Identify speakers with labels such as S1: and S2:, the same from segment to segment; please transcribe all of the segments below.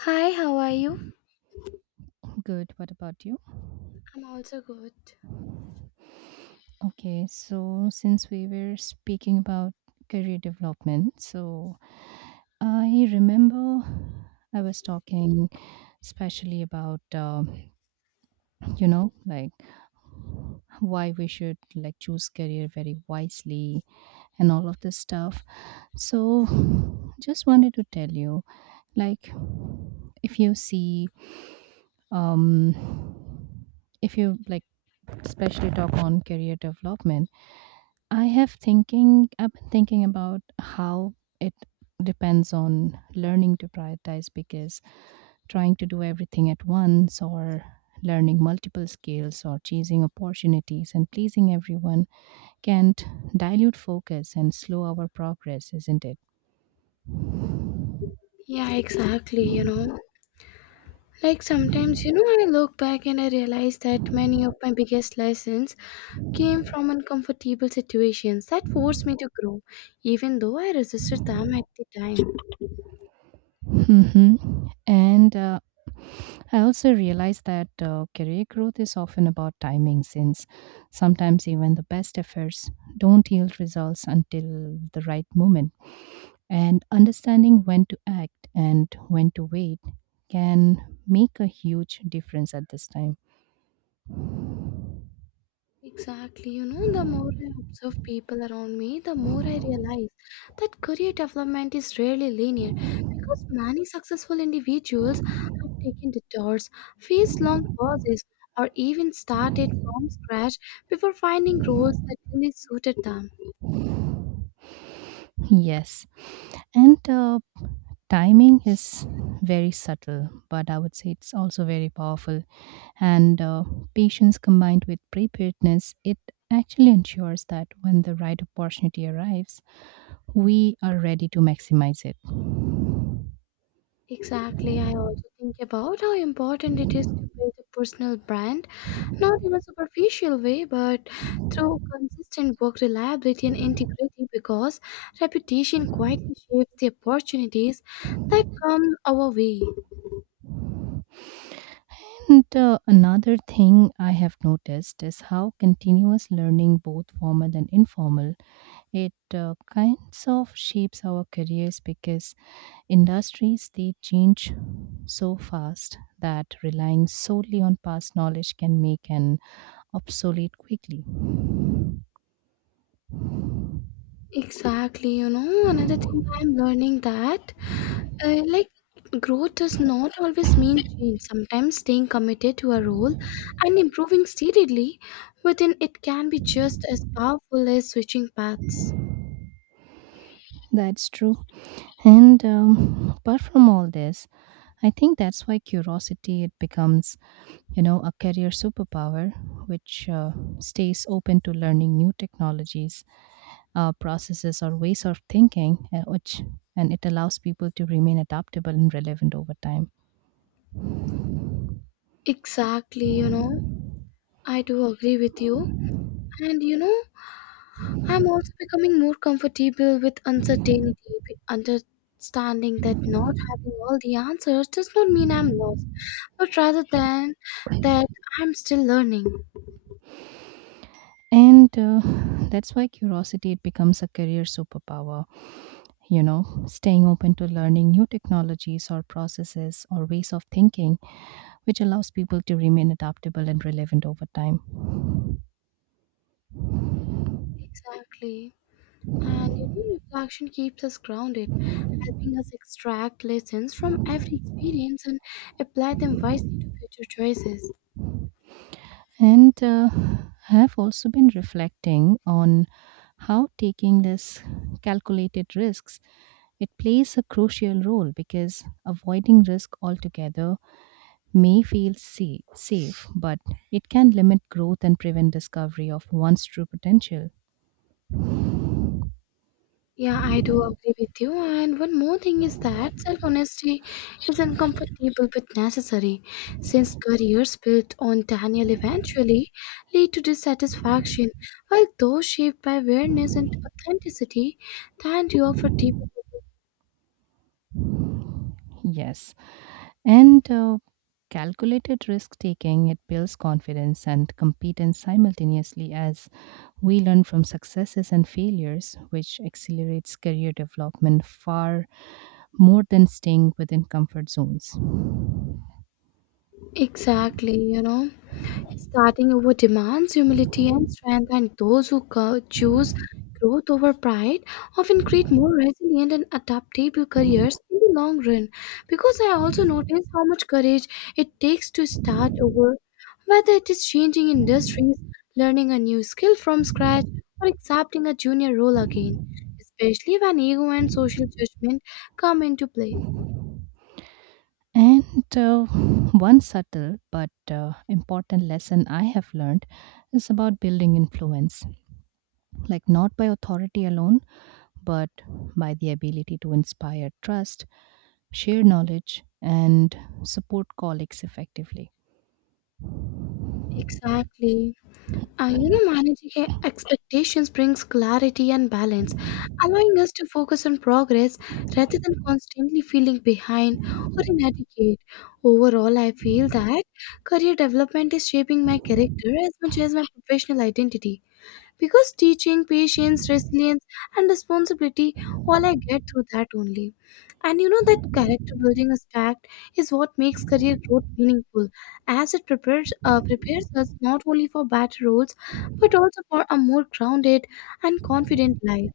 S1: Hi, how are you?
S2: Good. What about you?
S1: I'm also good.
S2: Okay, so since we were speaking about career development, I remember I was talking especially about, you know, like why we should choose career very wisely and all of this stuff. So just wanted to tell you. Like, if you see, um, if you especially talk on career development, I have thinking. I've been thinking about how it depends on learning to prioritize because trying to do everything at once or learning multiple skills or chasing opportunities and pleasing everyone can't dilute focus and slow our progress, isn't it?
S1: Yeah, exactly. You know, like sometimes, you know, I look back and I realize that many of my biggest lessons came from uncomfortable situations that forced me to grow, even though I resisted them at the time.
S2: Mhm. And I also realized that career growth is often about timing, since sometimes even the best efforts don't yield results until the right moment. And understanding when to act and when to wait can make a huge difference at this time.
S1: Exactly. You know, the more I observe people around me, the more I realize that career development is rarely linear because many successful individuals have taken detours, faced long pauses, or even started from scratch before finding roles that truly suited them.
S2: Yes. And Timing is very subtle, but I would say it's also very powerful and patience combined with preparedness, it actually ensures that when the right opportunity arrives, we are ready to maximize it.
S1: Exactly. I also think about how important it is to build a personal brand, not in a superficial way, but through consistent work reliability and integrity, because reputation quietly shapes the opportunities that come our way.
S2: And Another thing I have noticed is how continuous learning, both formal and informal, it kinds of shapes our careers because industries they change so fast that relying solely on past knowledge can make an obsolete quickly.
S1: Exactly, you know, another thing I'm learning that uh, like growth does not always mean change. Sometimes staying committed to a role and improving steadily within it can be just as powerful as switching paths.
S2: That's true. And Apart from all this, I think that's why curiosity it becomes, you know, a career superpower, which stays open to learning new technologies, processes, or ways of thinking, which and it allows people to remain adaptable and relevant over time.
S1: Exactly, you know, I do agree with you. And you know, I'm also becoming more comfortable with uncertainty, with understanding that not having all the answers does not mean I'm lost, but rather than that I'm still learning.
S2: And That's why curiosity it becomes a career superpower, you know, staying open to learning new technologies or processes or ways of thinking which allows people to remain adaptable and relevant over time.
S1: Exactly. And you know, reflection keeps us grounded, helping us extract lessons from every experience and apply them wisely to future choices.
S2: And I have also been reflecting on how taking this calculated risks it plays a crucial role because avoiding risk altogether may feel safe but it can limit growth and prevent discovery of one's true potential.
S1: Yeah, I do agree with you. And one more thing is that self honesty is uncomfortable but necessary, since careers built on Daniel eventually lead to dissatisfaction, while those shaped by awareness and authenticity tend to offer deeper.
S2: Yes. And Calculated risk taking, it builds confidence and competence simultaneously as we learn from successes and failures, which accelerates career development far more than staying within comfort zones.
S1: Exactly, you know, starting over demands humility and strength, and those who choose growth over pride often create more resilient and adaptable careers in the long run. Because I also notice how much courage it takes to start over, whether it is changing industries, learning a new skill from scratch, or accepting a junior role again, especially when ego and social judgment come into play.
S2: And One subtle but important lesson I have learned is about building influence, like not by authority alone, but by the ability to inspire trust, share knowledge, and support colleagues effectively.
S1: Exactly. You know, managing expectations brings clarity and balance, allowing us to focus on progress rather than constantly feeling behind or inadequate. Overall, I feel that career development is shaping my character as much as my professional identity, because teaching patience, resilience, and responsibility, all I get through that only. And you know, that character building aspect is what makes career growth meaningful, as it prepares us not only for better roles but also for a more grounded and confident life.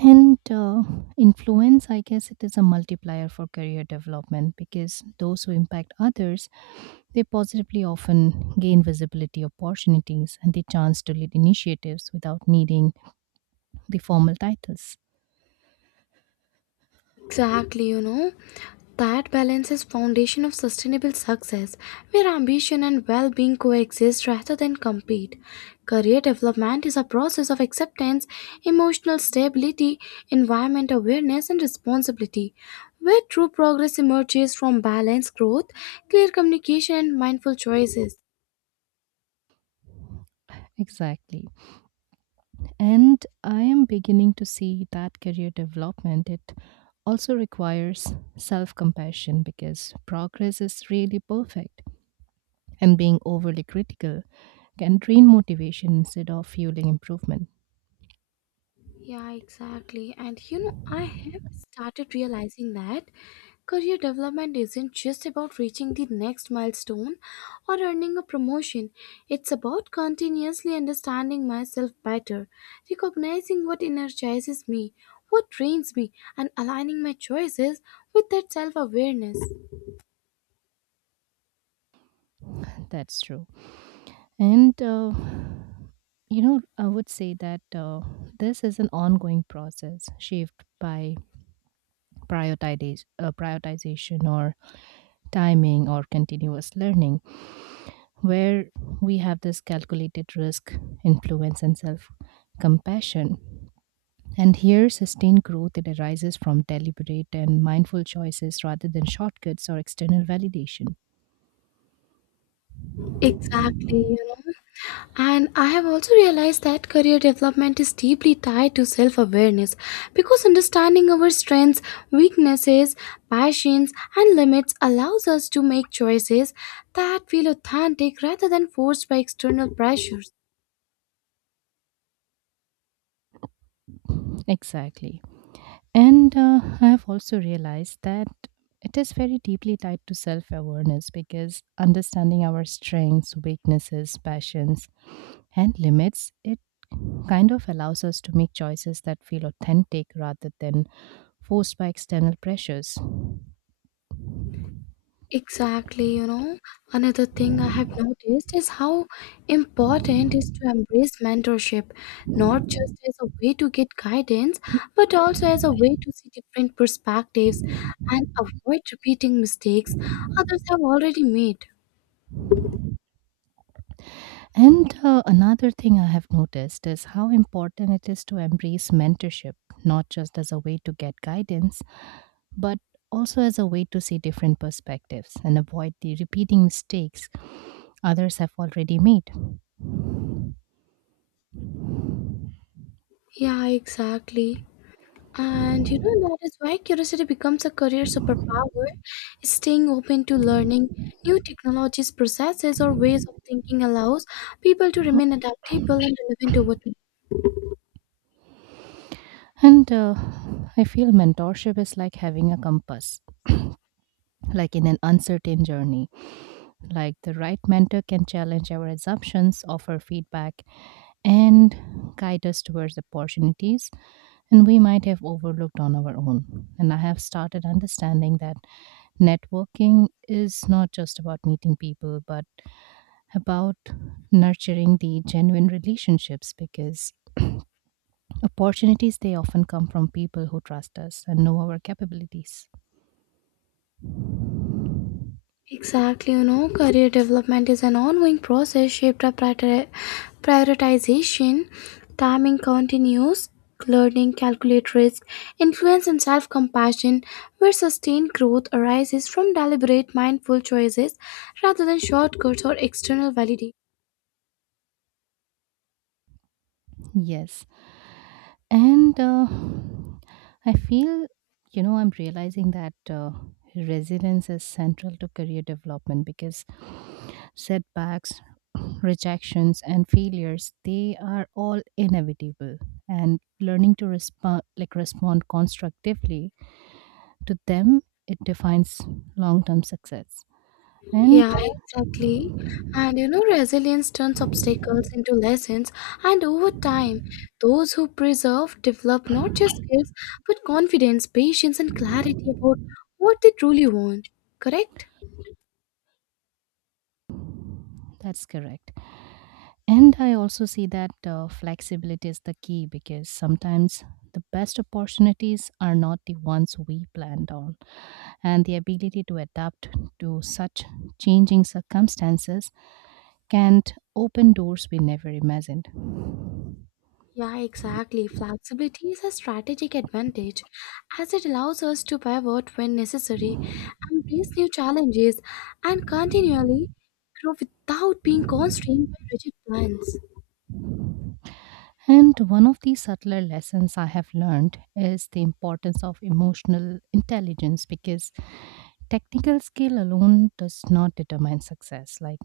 S2: And Influence, I guess it is a multiplier for career development because those who impact others, they positively often gain visibility opportunities and the chance to lead initiatives without needing the formal titles.
S1: Exactly, you know, that balance is foundation of sustainable success, where ambition and well-being coexist rather than compete. Career development is a process of acceptance, emotional stability, environment awareness, and responsibility, where true progress emerges from balanced growth, clear communication, and mindful choices.
S2: Exactly. And I am beginning to see that career development, it also requires self compassion because progress is really perfect and being overly critical can drain motivation instead of fueling improvement.
S1: Yeah, exactly. And you know, I have started realizing that career development isn't just about reaching the next milestone or earning a promotion. It's about continuously understanding myself better, recognizing what energizes me, what drains me, and aligning my choices with that self awareness.
S2: That's true. And, uh, you know, I would say that this is an ongoing process shaped by prioritization or timing or continuous learning, where we have this calculated risk, influence, and self compassion. And here, sustained growth it arises from deliberate and mindful choices rather than shortcuts or external validation.
S1: Exactly. You. And I have also realized that career development is deeply tied to self awareness, because understanding our strengths, weaknesses, passions, and limits allows us to make choices that feel authentic rather than forced by external pressures.
S2: Exactly. And I have also realized that it is very deeply tied to self awareness because understanding our strengths, weaknesses, passions, and limits, it kind of allows us to make choices that feel authentic rather than forced by external pressures.
S1: Exactly, you know, another thing I have noticed is how important is to embrace mentorship, not just as a way to get guidance, but also as a way to see different perspectives and avoid repeating mistakes others have already made.
S2: And Another thing I have noticed is how important it is to embrace mentorship, not just as a way to get guidance, but also as a way to see different perspectives and avoid the repeating mistakes others have already made.
S1: Yeah, exactly. And you know, that is why curiosity becomes a career superpower, staying open to learning. New technologies, processes, or ways of thinking allows people to remain adaptable and relevant over time.
S2: And I feel mentorship is like having a compass, like in an uncertain journey. Like the right mentor can challenge our assumptions, offer feedback, and guide us towards opportunities and we might have overlooked on our own. And I have started understanding that networking is not just about meeting people, but about nurturing the genuine relationships because opportunities they often come from people who trust us and know our capabilities.
S1: Exactly, you know, career development is an ongoing process shaped by prioritization, timing, continuous learning, calculate risk, influence, and self compassion, where sustained growth arises from deliberate, mindful choices rather than shortcuts or external validation.
S2: Yes. And I feel, you know, I'm realizing that resilience is central to career development because setbacks, rejections, and failures, they are all inevitable. And learning to respond, like respond constructively to them, it defines long-term success. And
S1: Yeah, exactly. And you know, resilience turns obstacles into lessons, and over time, those who preserve develop not just skills but confidence, patience, and clarity about what they truly want. Correct?
S2: that's correct. And I also see that flexibility is the key because sometimes the best opportunities are not the ones we planned on. And the ability to adapt to such changing circumstances can open doors we never imagined.
S1: Yeah, exactly. Flexibility is a strategic advantage as it allows us to pivot when necessary, embrace new challenges, and continually grow without being constrained by rigid plans.
S2: And one of the subtler lessons I have learned is the importance of emotional intelligence because technical skill alone does not determine success. Like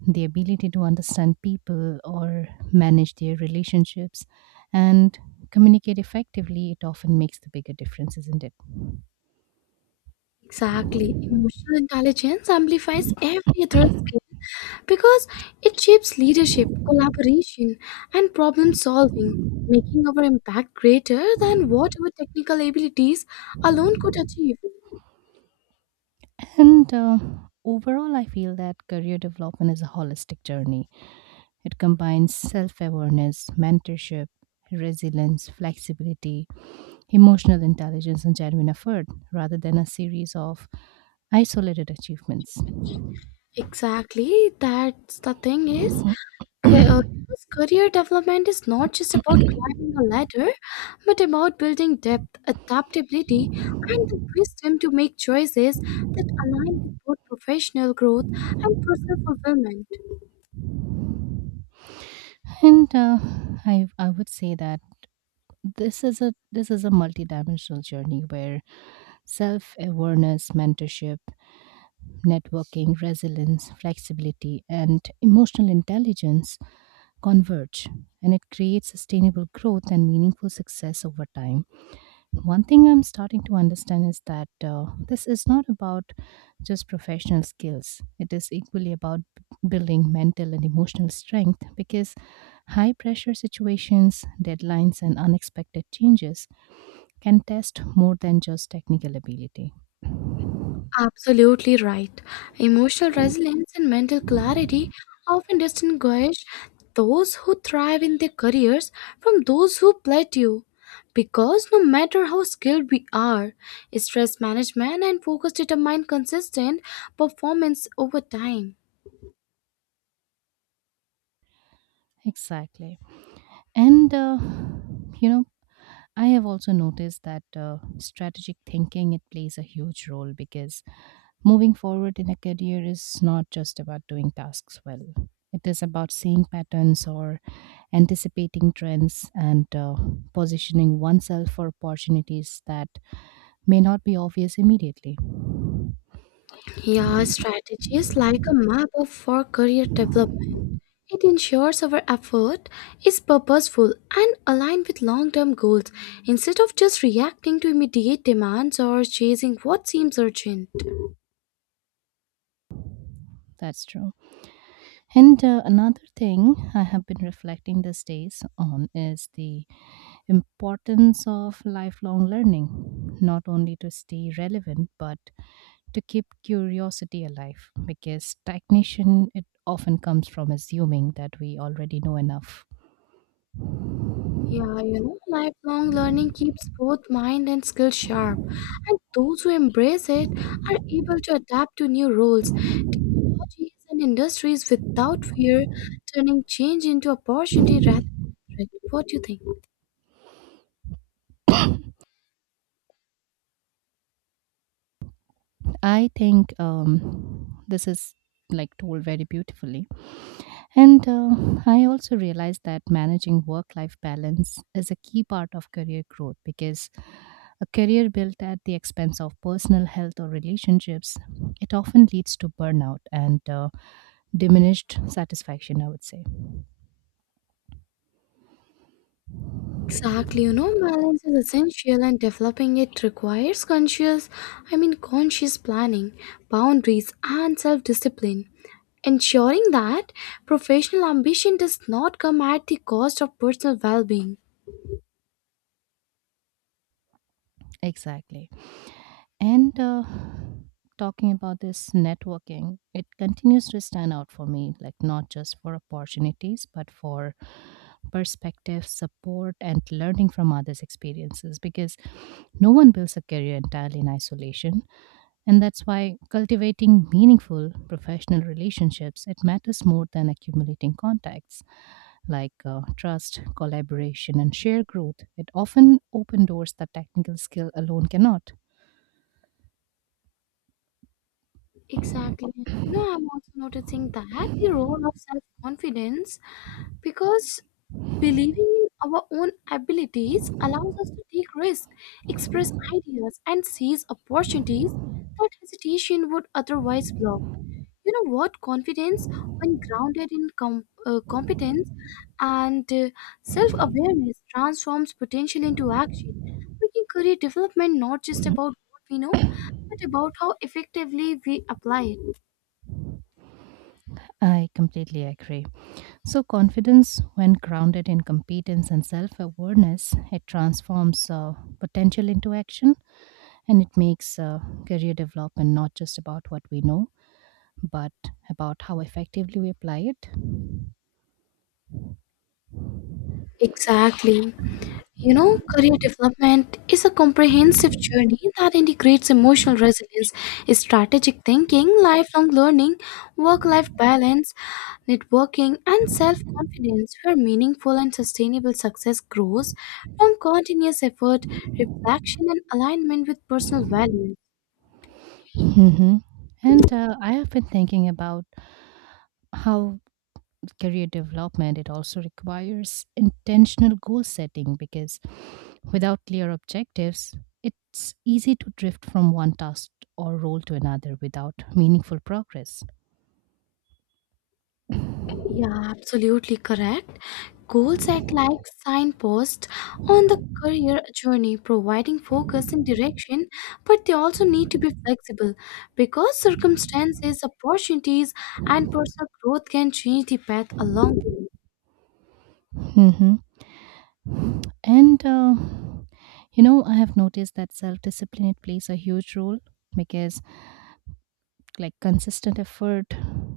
S2: the ability to understand people or manage their relationships and communicate effectively, it often makes the bigger difference, isn't it?
S1: Exactly. Emotional intelligence amplifies every other skill because it shapes leadership, collaboration, and problem solving, making our impact greater than what our technical abilities alone could achieve.
S2: And Overall, I feel that career development is a holistic journey, it combines self awareness, mentorship, resilience, flexibility, emotional intelligence, and genuine effort rather than a series of isolated achievements.
S1: Exactly, that's the thing is.
S2: and
S1: Because career development is not just about climbing a ladder, but about building depth, adaptability, and the wisdom to make choices that align with both professional growth and personal fulfillment.
S2: uh, I would say that this is a multidimensional journey where self awareness, mentorship, networking, resilience, flexibility, and emotional intelligence converge, and it creates sustainable growth and meaningful success over time. One thing I'm starting to understand is that this is not about just professional skills. It is equally about building mental and emotional strength because high pressure situations, deadlines, and unexpected changes can test more than just technical ability.
S1: Absolutely right. Emotional resilience and mental clarity often distinguish those who thrive in their careers from those who plateau. Because no matter how skilled we are, stress management and focus determine consistent performance over time.
S2: Exactly. And, uh, you know, I have also noticed that strategic thinking, it plays a huge role because moving forward in a career is not just about doing tasks well. It is about seeing patterns or anticipating trends and positioning oneself for opportunities that may not be obvious immediately.
S1: Yeah, strategy is like a map of for career development. It ensures our effort is purposeful and aligned with long-term goals instead of just reacting to immediate demands or chasing what seems urgent.
S2: That's true. And Another thing I have been reflecting these days on is the importance of lifelong learning, not only to stay relevant, but to keep curiosity alive because stagnation it often comes from assuming that we already know enough.
S1: Yeah, you know, lifelong learning keeps both mind and skill sharp, and those who embrace it are able to adapt to new roles, technologies, and industries without fear, turning change into opportunity rather than threat. What do you think?
S2: I think this is like told very beautifully and I also realized that managing work life balance is a key part of career growth because a career built at the expense of personal health or relationships it often leads to burnout and diminished satisfaction I would say.
S1: Exactly, you know, balance is essential and developing it requires conscious planning, boundaries, and self discipline. Ensuring that professional ambition does not come at the cost of personal well being.
S2: Exactly. And Talking about this networking, it continues to stand out for me, like not just for opportunities, but for perspective, support, and learning from others' experiences. Because no one builds a career entirely in isolation, and that's why cultivating meaningful professional relationships it matters more than accumulating contacts like trust, collaboration, and shared growth. It often open doors that technical skill alone cannot.
S1: Exactly. You know, I'm also noticing that the role of self confidence, because believing in our own abilities allows us to take risks, express ideas, and seize opportunities that hesitation would otherwise block. You know what? Confidence, when grounded in competence and self awareness, transforms potential into action, making career development not just about what we know, but about how effectively we apply it.
S2: I completely agree. So, confidence, when grounded in competence and self awareness, it transforms potential into action and it makes career development not just about what we know, but about how effectively we apply it.
S1: Exactly. You know, career development is a comprehensive journey that integrates emotional resilience, strategic thinking, lifelong learning, work life balance, networking, and self confidence, where meaningful and sustainable success grows from continuous effort, reflection, and alignment with personal values.
S2: Hmm. And I have been thinking about how career development, it also requires intentional goal setting because without clear objectives, it's easy to drift from one task or role to another without meaningful progress.
S1: Yeah, absolutely correct. Goals act like signposts on the career journey, providing focus and direction, but they also need to be flexible because circumstances, opportunities, and personal growth can change the path along the way.
S2: Hmm. And, uh, you know, I have noticed that self discipline it plays a huge role because, like, consistent effort,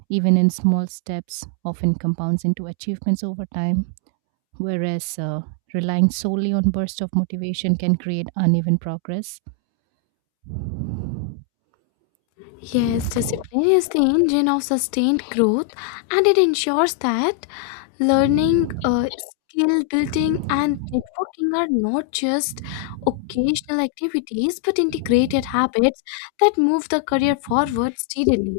S2: even in small steps, often compounds into achievements over time whereas relying solely on bursts of motivation can create uneven progress.
S1: Yes, discipline is the engine of sustained growth and it ensures that learning, skill building, and networking are not just occasional activities but integrated habits that move the career forward steadily.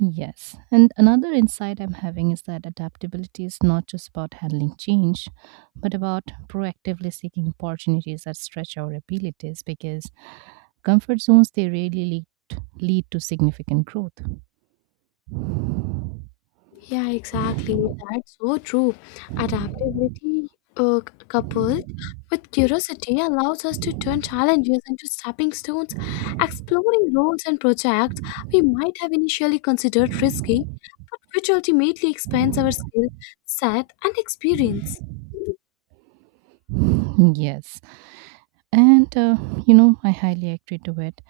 S2: Yes. And another insight I'm having is that adaptability is not just about handling change, but about proactively seeking opportunities that stretch our abilities because comfort zones they rarely lead to significant growth.
S1: Yeah, exactly. That's so true. Adaptability, coupled with curiosity, allows us to turn challenges into stepping stones, exploring roles and projects we might have initially considered risky, but which ultimately expands our skill set and experience.
S2: Yes. and You know, I highly agree to it.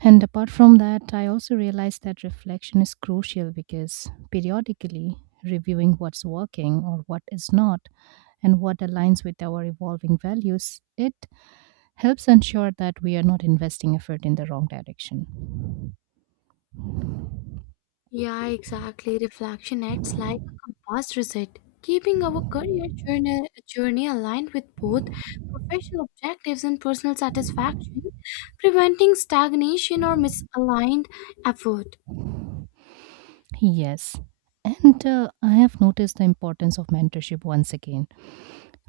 S2: And apart from that, I also realized that reflection is crucial because periodically reviewing what's working or what is not and what aligns with our evolving values it helps ensure that we are not investing effort in the wrong direction.
S1: Yeah, exactly. Reflection acts like a compass reset, keeping our career journey aligned with both professional objectives and personal satisfaction, preventing stagnation or misaligned effort.
S2: Yes. and I have noticed the importance of mentorship once again,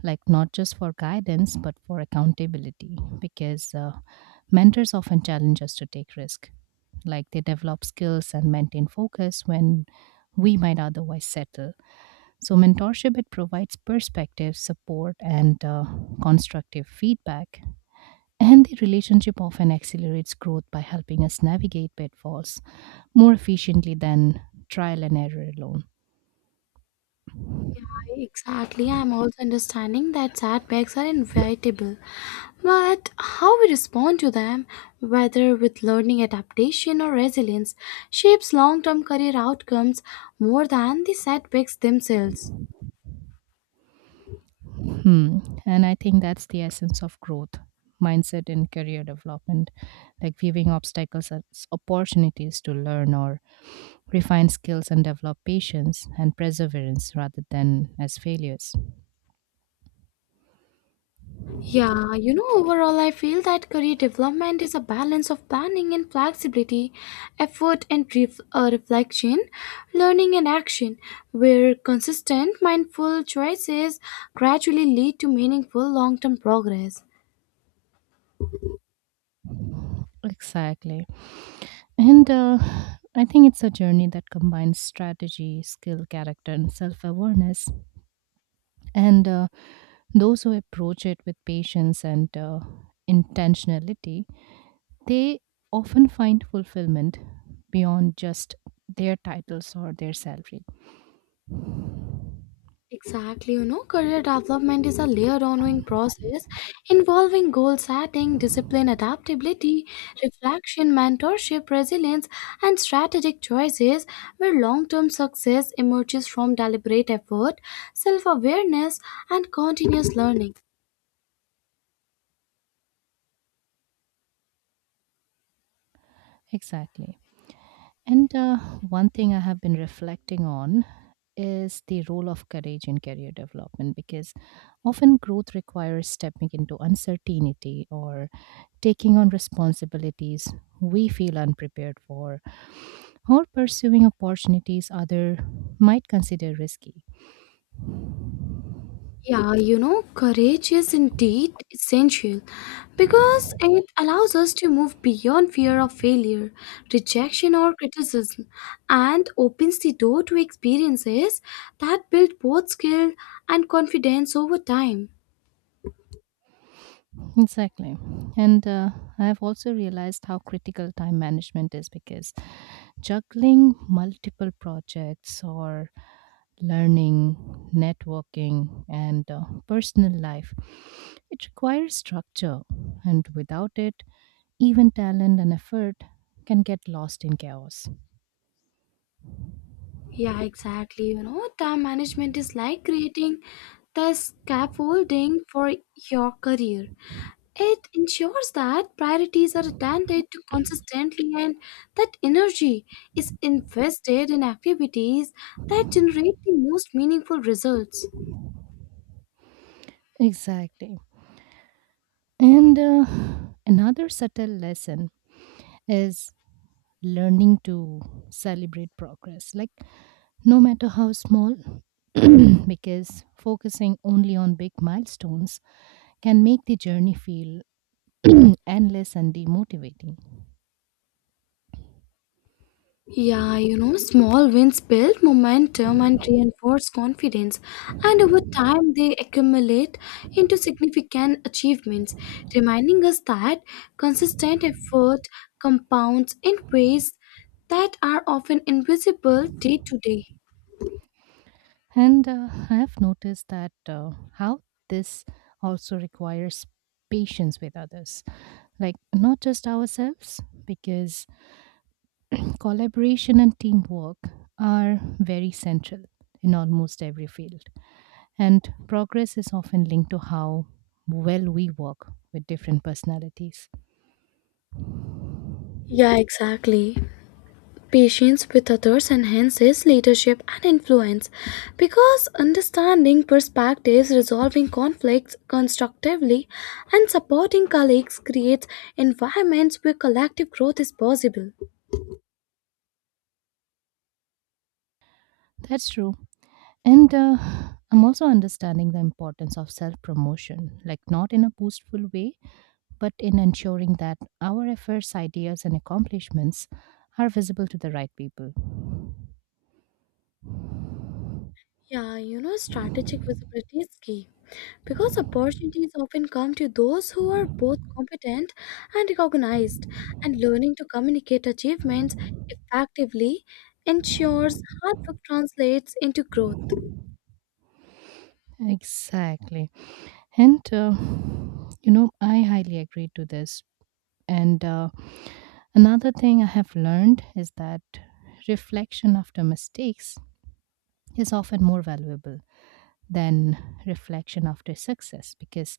S2: like not just for guidance but for accountability because mentors often challenge us to take risk, like they develop skills and maintain focus when we might otherwise settle. So mentorship it provides perspective, support, and constructive feedback. And the relationship often accelerates growth by helping us navigate pitfalls more efficiently than trial and error alone.
S1: Exactly, I'm also understanding that setbacks are inevitable, but how we respond to them, whether with learning, adaptation, or resilience, shapes long term career outcomes more than the setbacks themselves.
S2: Hmm. And I think that's the essence of growth mindset and career development, like viewing obstacles as opportunities to learn or refine skills and develop patience and perseverance rather than as failures.
S1: Yeah, you know, overall, I feel that career development is a balance of planning and flexibility, effort and reflection, learning and action, where consistent, mindful choices gradually lead to meaningful long term progress.
S2: Exactly. And I think it's a journey that combines strategy, skill, character, and self awareness. And Those who approach it with patience and intentionality, they often find fulfillment beyond just their titles or their salary.
S1: Exactly, you know, career development is a layered ongoing process involving goal setting, discipline, adaptability, reflection, mentorship, resilience, and strategic choices, where long term success emerges from deliberate effort, self awareness, and continuous learning.
S2: Exactly. And One thing I have been reflecting on is the role of courage in career development because often growth requires stepping into uncertainty or taking on responsibilities we feel unprepared for or pursuing opportunities other might consider risky.
S1: Yeah, you know, courage is indeed essential because it allows us to move beyond fear of failure, rejection, or criticism and opens the door to experiences that build both skill and confidence over time.
S2: Exactly. And I've also realized how critical time management is because juggling multiple projects or learning, networking, and personal life. It requires structure, and without it, even talent and effort can get lost in chaos.
S1: Yeah, exactly. You know, time management is like creating the scaffolding for your career. It ensures that priorities are attended to consistently and that energy is invested in activities that generate the most meaningful results.
S2: Exactly. And Another subtle lesson is learning to celebrate progress, like no matter how small, because focusing only on big milestones can make the journey feel endless and demotivating.
S1: Yeah, you know, small wins build momentum and reinforce confidence, and over time they accumulate into significant achievements, reminding us that consistent effort compounds in ways that are often invisible day to day.
S2: And I have noticed that how this also requires patience with others, like not just ourselves, because collaboration and teamwork are very central in almost every field. And progress is often linked to how well we work with different personalities.
S1: Yeah, exactly. Patience with others enhances leadership and influence because understanding perspectives, resolving conflicts constructively, and supporting colleagues creates environments where collective growth is possible.
S2: That's true. And I'm also understanding the importance of self promotion, like not in a boastful way, but in ensuring that our efforts, ideas, and accomplishments are visible to the right people.
S1: Yeah, you know, strategic visibility is key because opportunities often come to those who are both competent and recognized, and learning to communicate achievements effectively ensures hard work translates into growth.
S2: Exactly. And, uh, you know, I highly agree to this. And Another thing I have learned is that reflection after mistakes is often more valuable than reflection after success because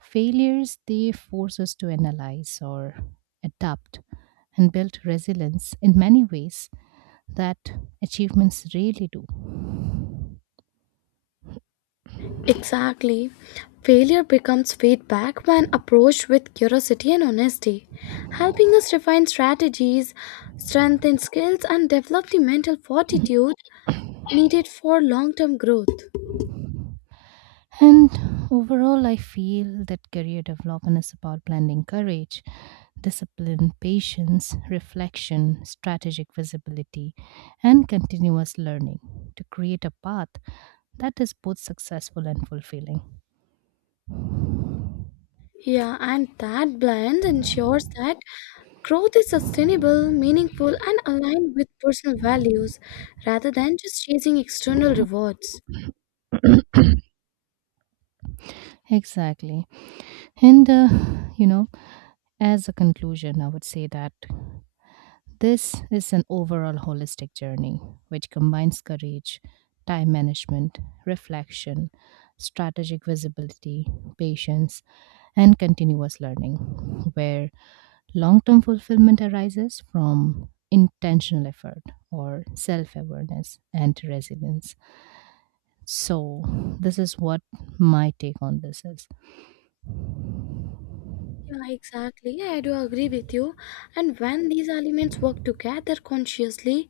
S2: failures they force us to analyze or adapt and build resilience in many ways that achievements really do.
S1: Exactly. Failure becomes feedback when approached with curiosity and honesty, helping us refine strategies, strengthen skills, and develop the mental fortitude needed for long term growth.
S2: And overall, I feel that career development is about blending courage, discipline, patience, reflection, strategic visibility, and continuous learning to create a path that is both successful and fulfilling.
S1: Yeah, and that blend ensures that growth is sustainable, meaningful, and aligned with personal values rather than just chasing external rewards.
S2: Exactly. And, uh, you know, as a conclusion, I would say that this is an overall holistic journey which combines courage, time management, reflection, strategic visibility, patience, and continuous learning, where long term fulfillment arises from intentional effort or self awareness and resilience. So, this is what my take on this is.
S1: Yeah, exactly. Yeah, I do agree with you. And when these elements work together consciously,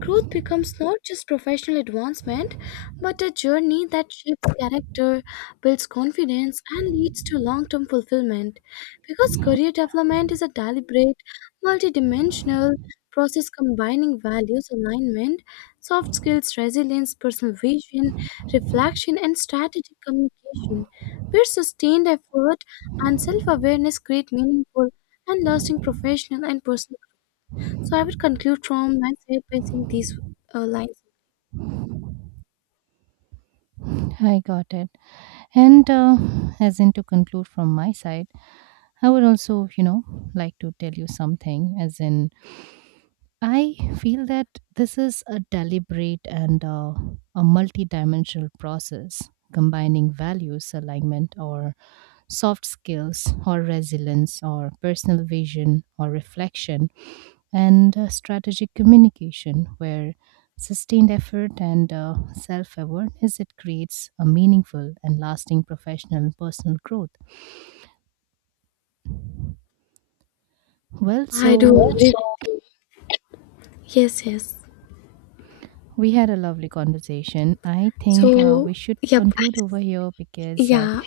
S1: growth becomes not just professional advancement, but a journey that shapes character, builds confidence, and leads to long term fulfillment. Because career development is a deliberate, multidimensional process combining values alignment, soft skills, resilience, personal vision, reflection, and strategic communication, where sustained effort and self awareness create meaningful and lasting professional and personal. So I would conclude from my side by saying these lines.
S2: I got it. And As in to conclude from my side, I would also, you know, like to tell you something. As in, I feel that this is a deliberate and a multidimensional process combining values alignment or soft skills or resilience or personal vision or reflection and strategic communication, where sustained effort and self awareness it creates a meaningful and lasting professional and personal growth. Well,
S1: I do
S2: so
S1: agree. Yes, yes.
S2: we had a lovely conversation. I think we
S1: So,
S2: should
S1: yep.
S2: conclude over here because
S1: Yeah.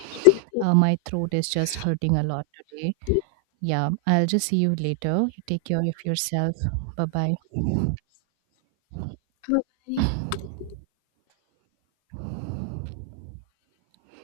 S2: my throat is just hurting a lot today. Yeah, I'll just see you later. You take care of yourself. Bye bye.
S1: Bye.